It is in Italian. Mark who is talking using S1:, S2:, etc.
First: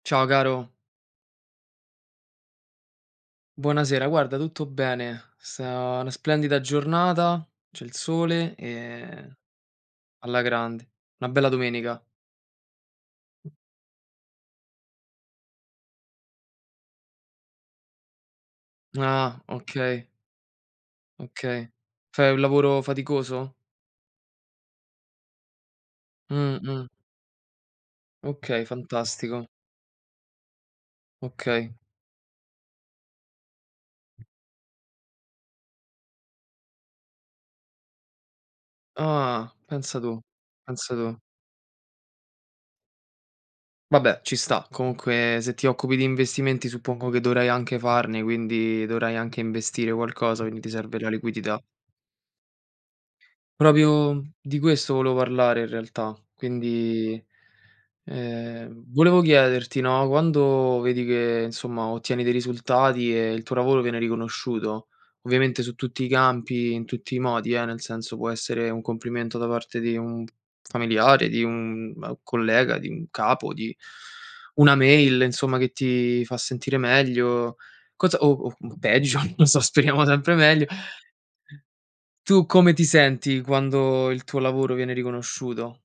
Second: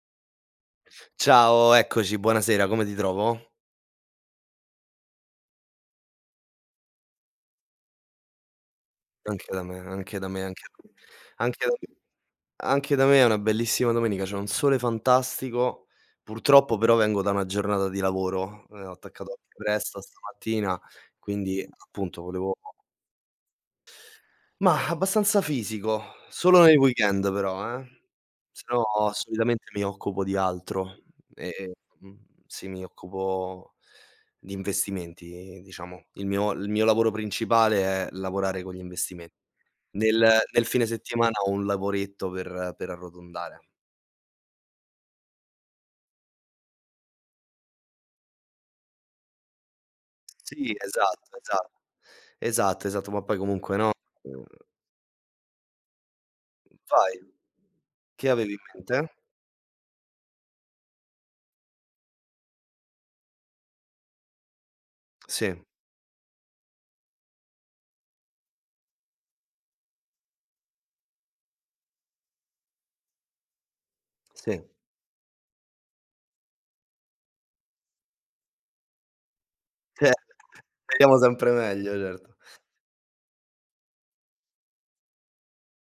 S1: Ciao caro.
S2: Ciao, eccoci, buonasera. Come ti trovo?
S1: Buonasera. Guarda, tutto bene. Sta una splendida giornata, c'è il sole, ehm,
S2: Anche da me, anche da
S1: alla
S2: me, anche da
S1: grande. Una bella
S2: anche da m
S1: domenica.
S2: anche da me è una bellissima domenica. C'è un sole fantastico, purtroppo però vengo da una giornata di lavoro. Ehm, ho attaccato
S1: Ah,
S2: anche presto
S1: okay.
S2: stamattina, quindi
S1: Okay.
S2: appunto
S1: Fai un
S2: volevo
S1: lavoro faticoso?
S2: Mah, abbastanza fisico, solo nel
S1: Mh-mh.
S2: weekend però, eh, se
S1: Okay,
S2: no
S1: fantastico.
S2: solitamente mi occupo di altro
S1: Okay.
S2: e mhmm, sì, mi occupo di investimenti, diciamo. Il mio il mio lavoro principale è lavorare con gli investimen
S1: Ah. Pensa tu,
S2: nel nel fine
S1: pensa tu.
S2: settimana ho un lavoretto per per arrotondare.
S1: Vabbè, ci sta. Comunque se ti occupi di investimenti suppongo che dovrai anche farne, quindi dovrai anche investire qualcosa, quindi ti
S2: Sì,
S1: serve la
S2: esatto,
S1: liquidità.
S2: esa esatto, esatto ma poi comunque, no,
S1: Proprio
S2: mhmm
S1: di questo volevo parlare in realtà.
S2: Vai,
S1: Quindi,
S2: che avevi in
S1: ehm,
S2: mente?
S1: volevo chiederti, no, quando vedi che, insomma, ottieni dei risultati e il tuo lavoro viene riconosciuto,
S2: Sì.
S1: ovviamente su tutti i campi, in tutti i modi, eh, nel senso può essere un complimento da parte di un familiare, di un, uhm, collega, di un capo, di
S2: Sì.
S1: una mail, insomma, che ti fa sentire meglio, cosa o o, mhmm, peggio, non so, speriamo
S2: Ce
S1: sempre meglio,
S2: speriamo sempre meglio, certo.
S1: tu come ti senti quando il tuo lavoro viene riconosciuto?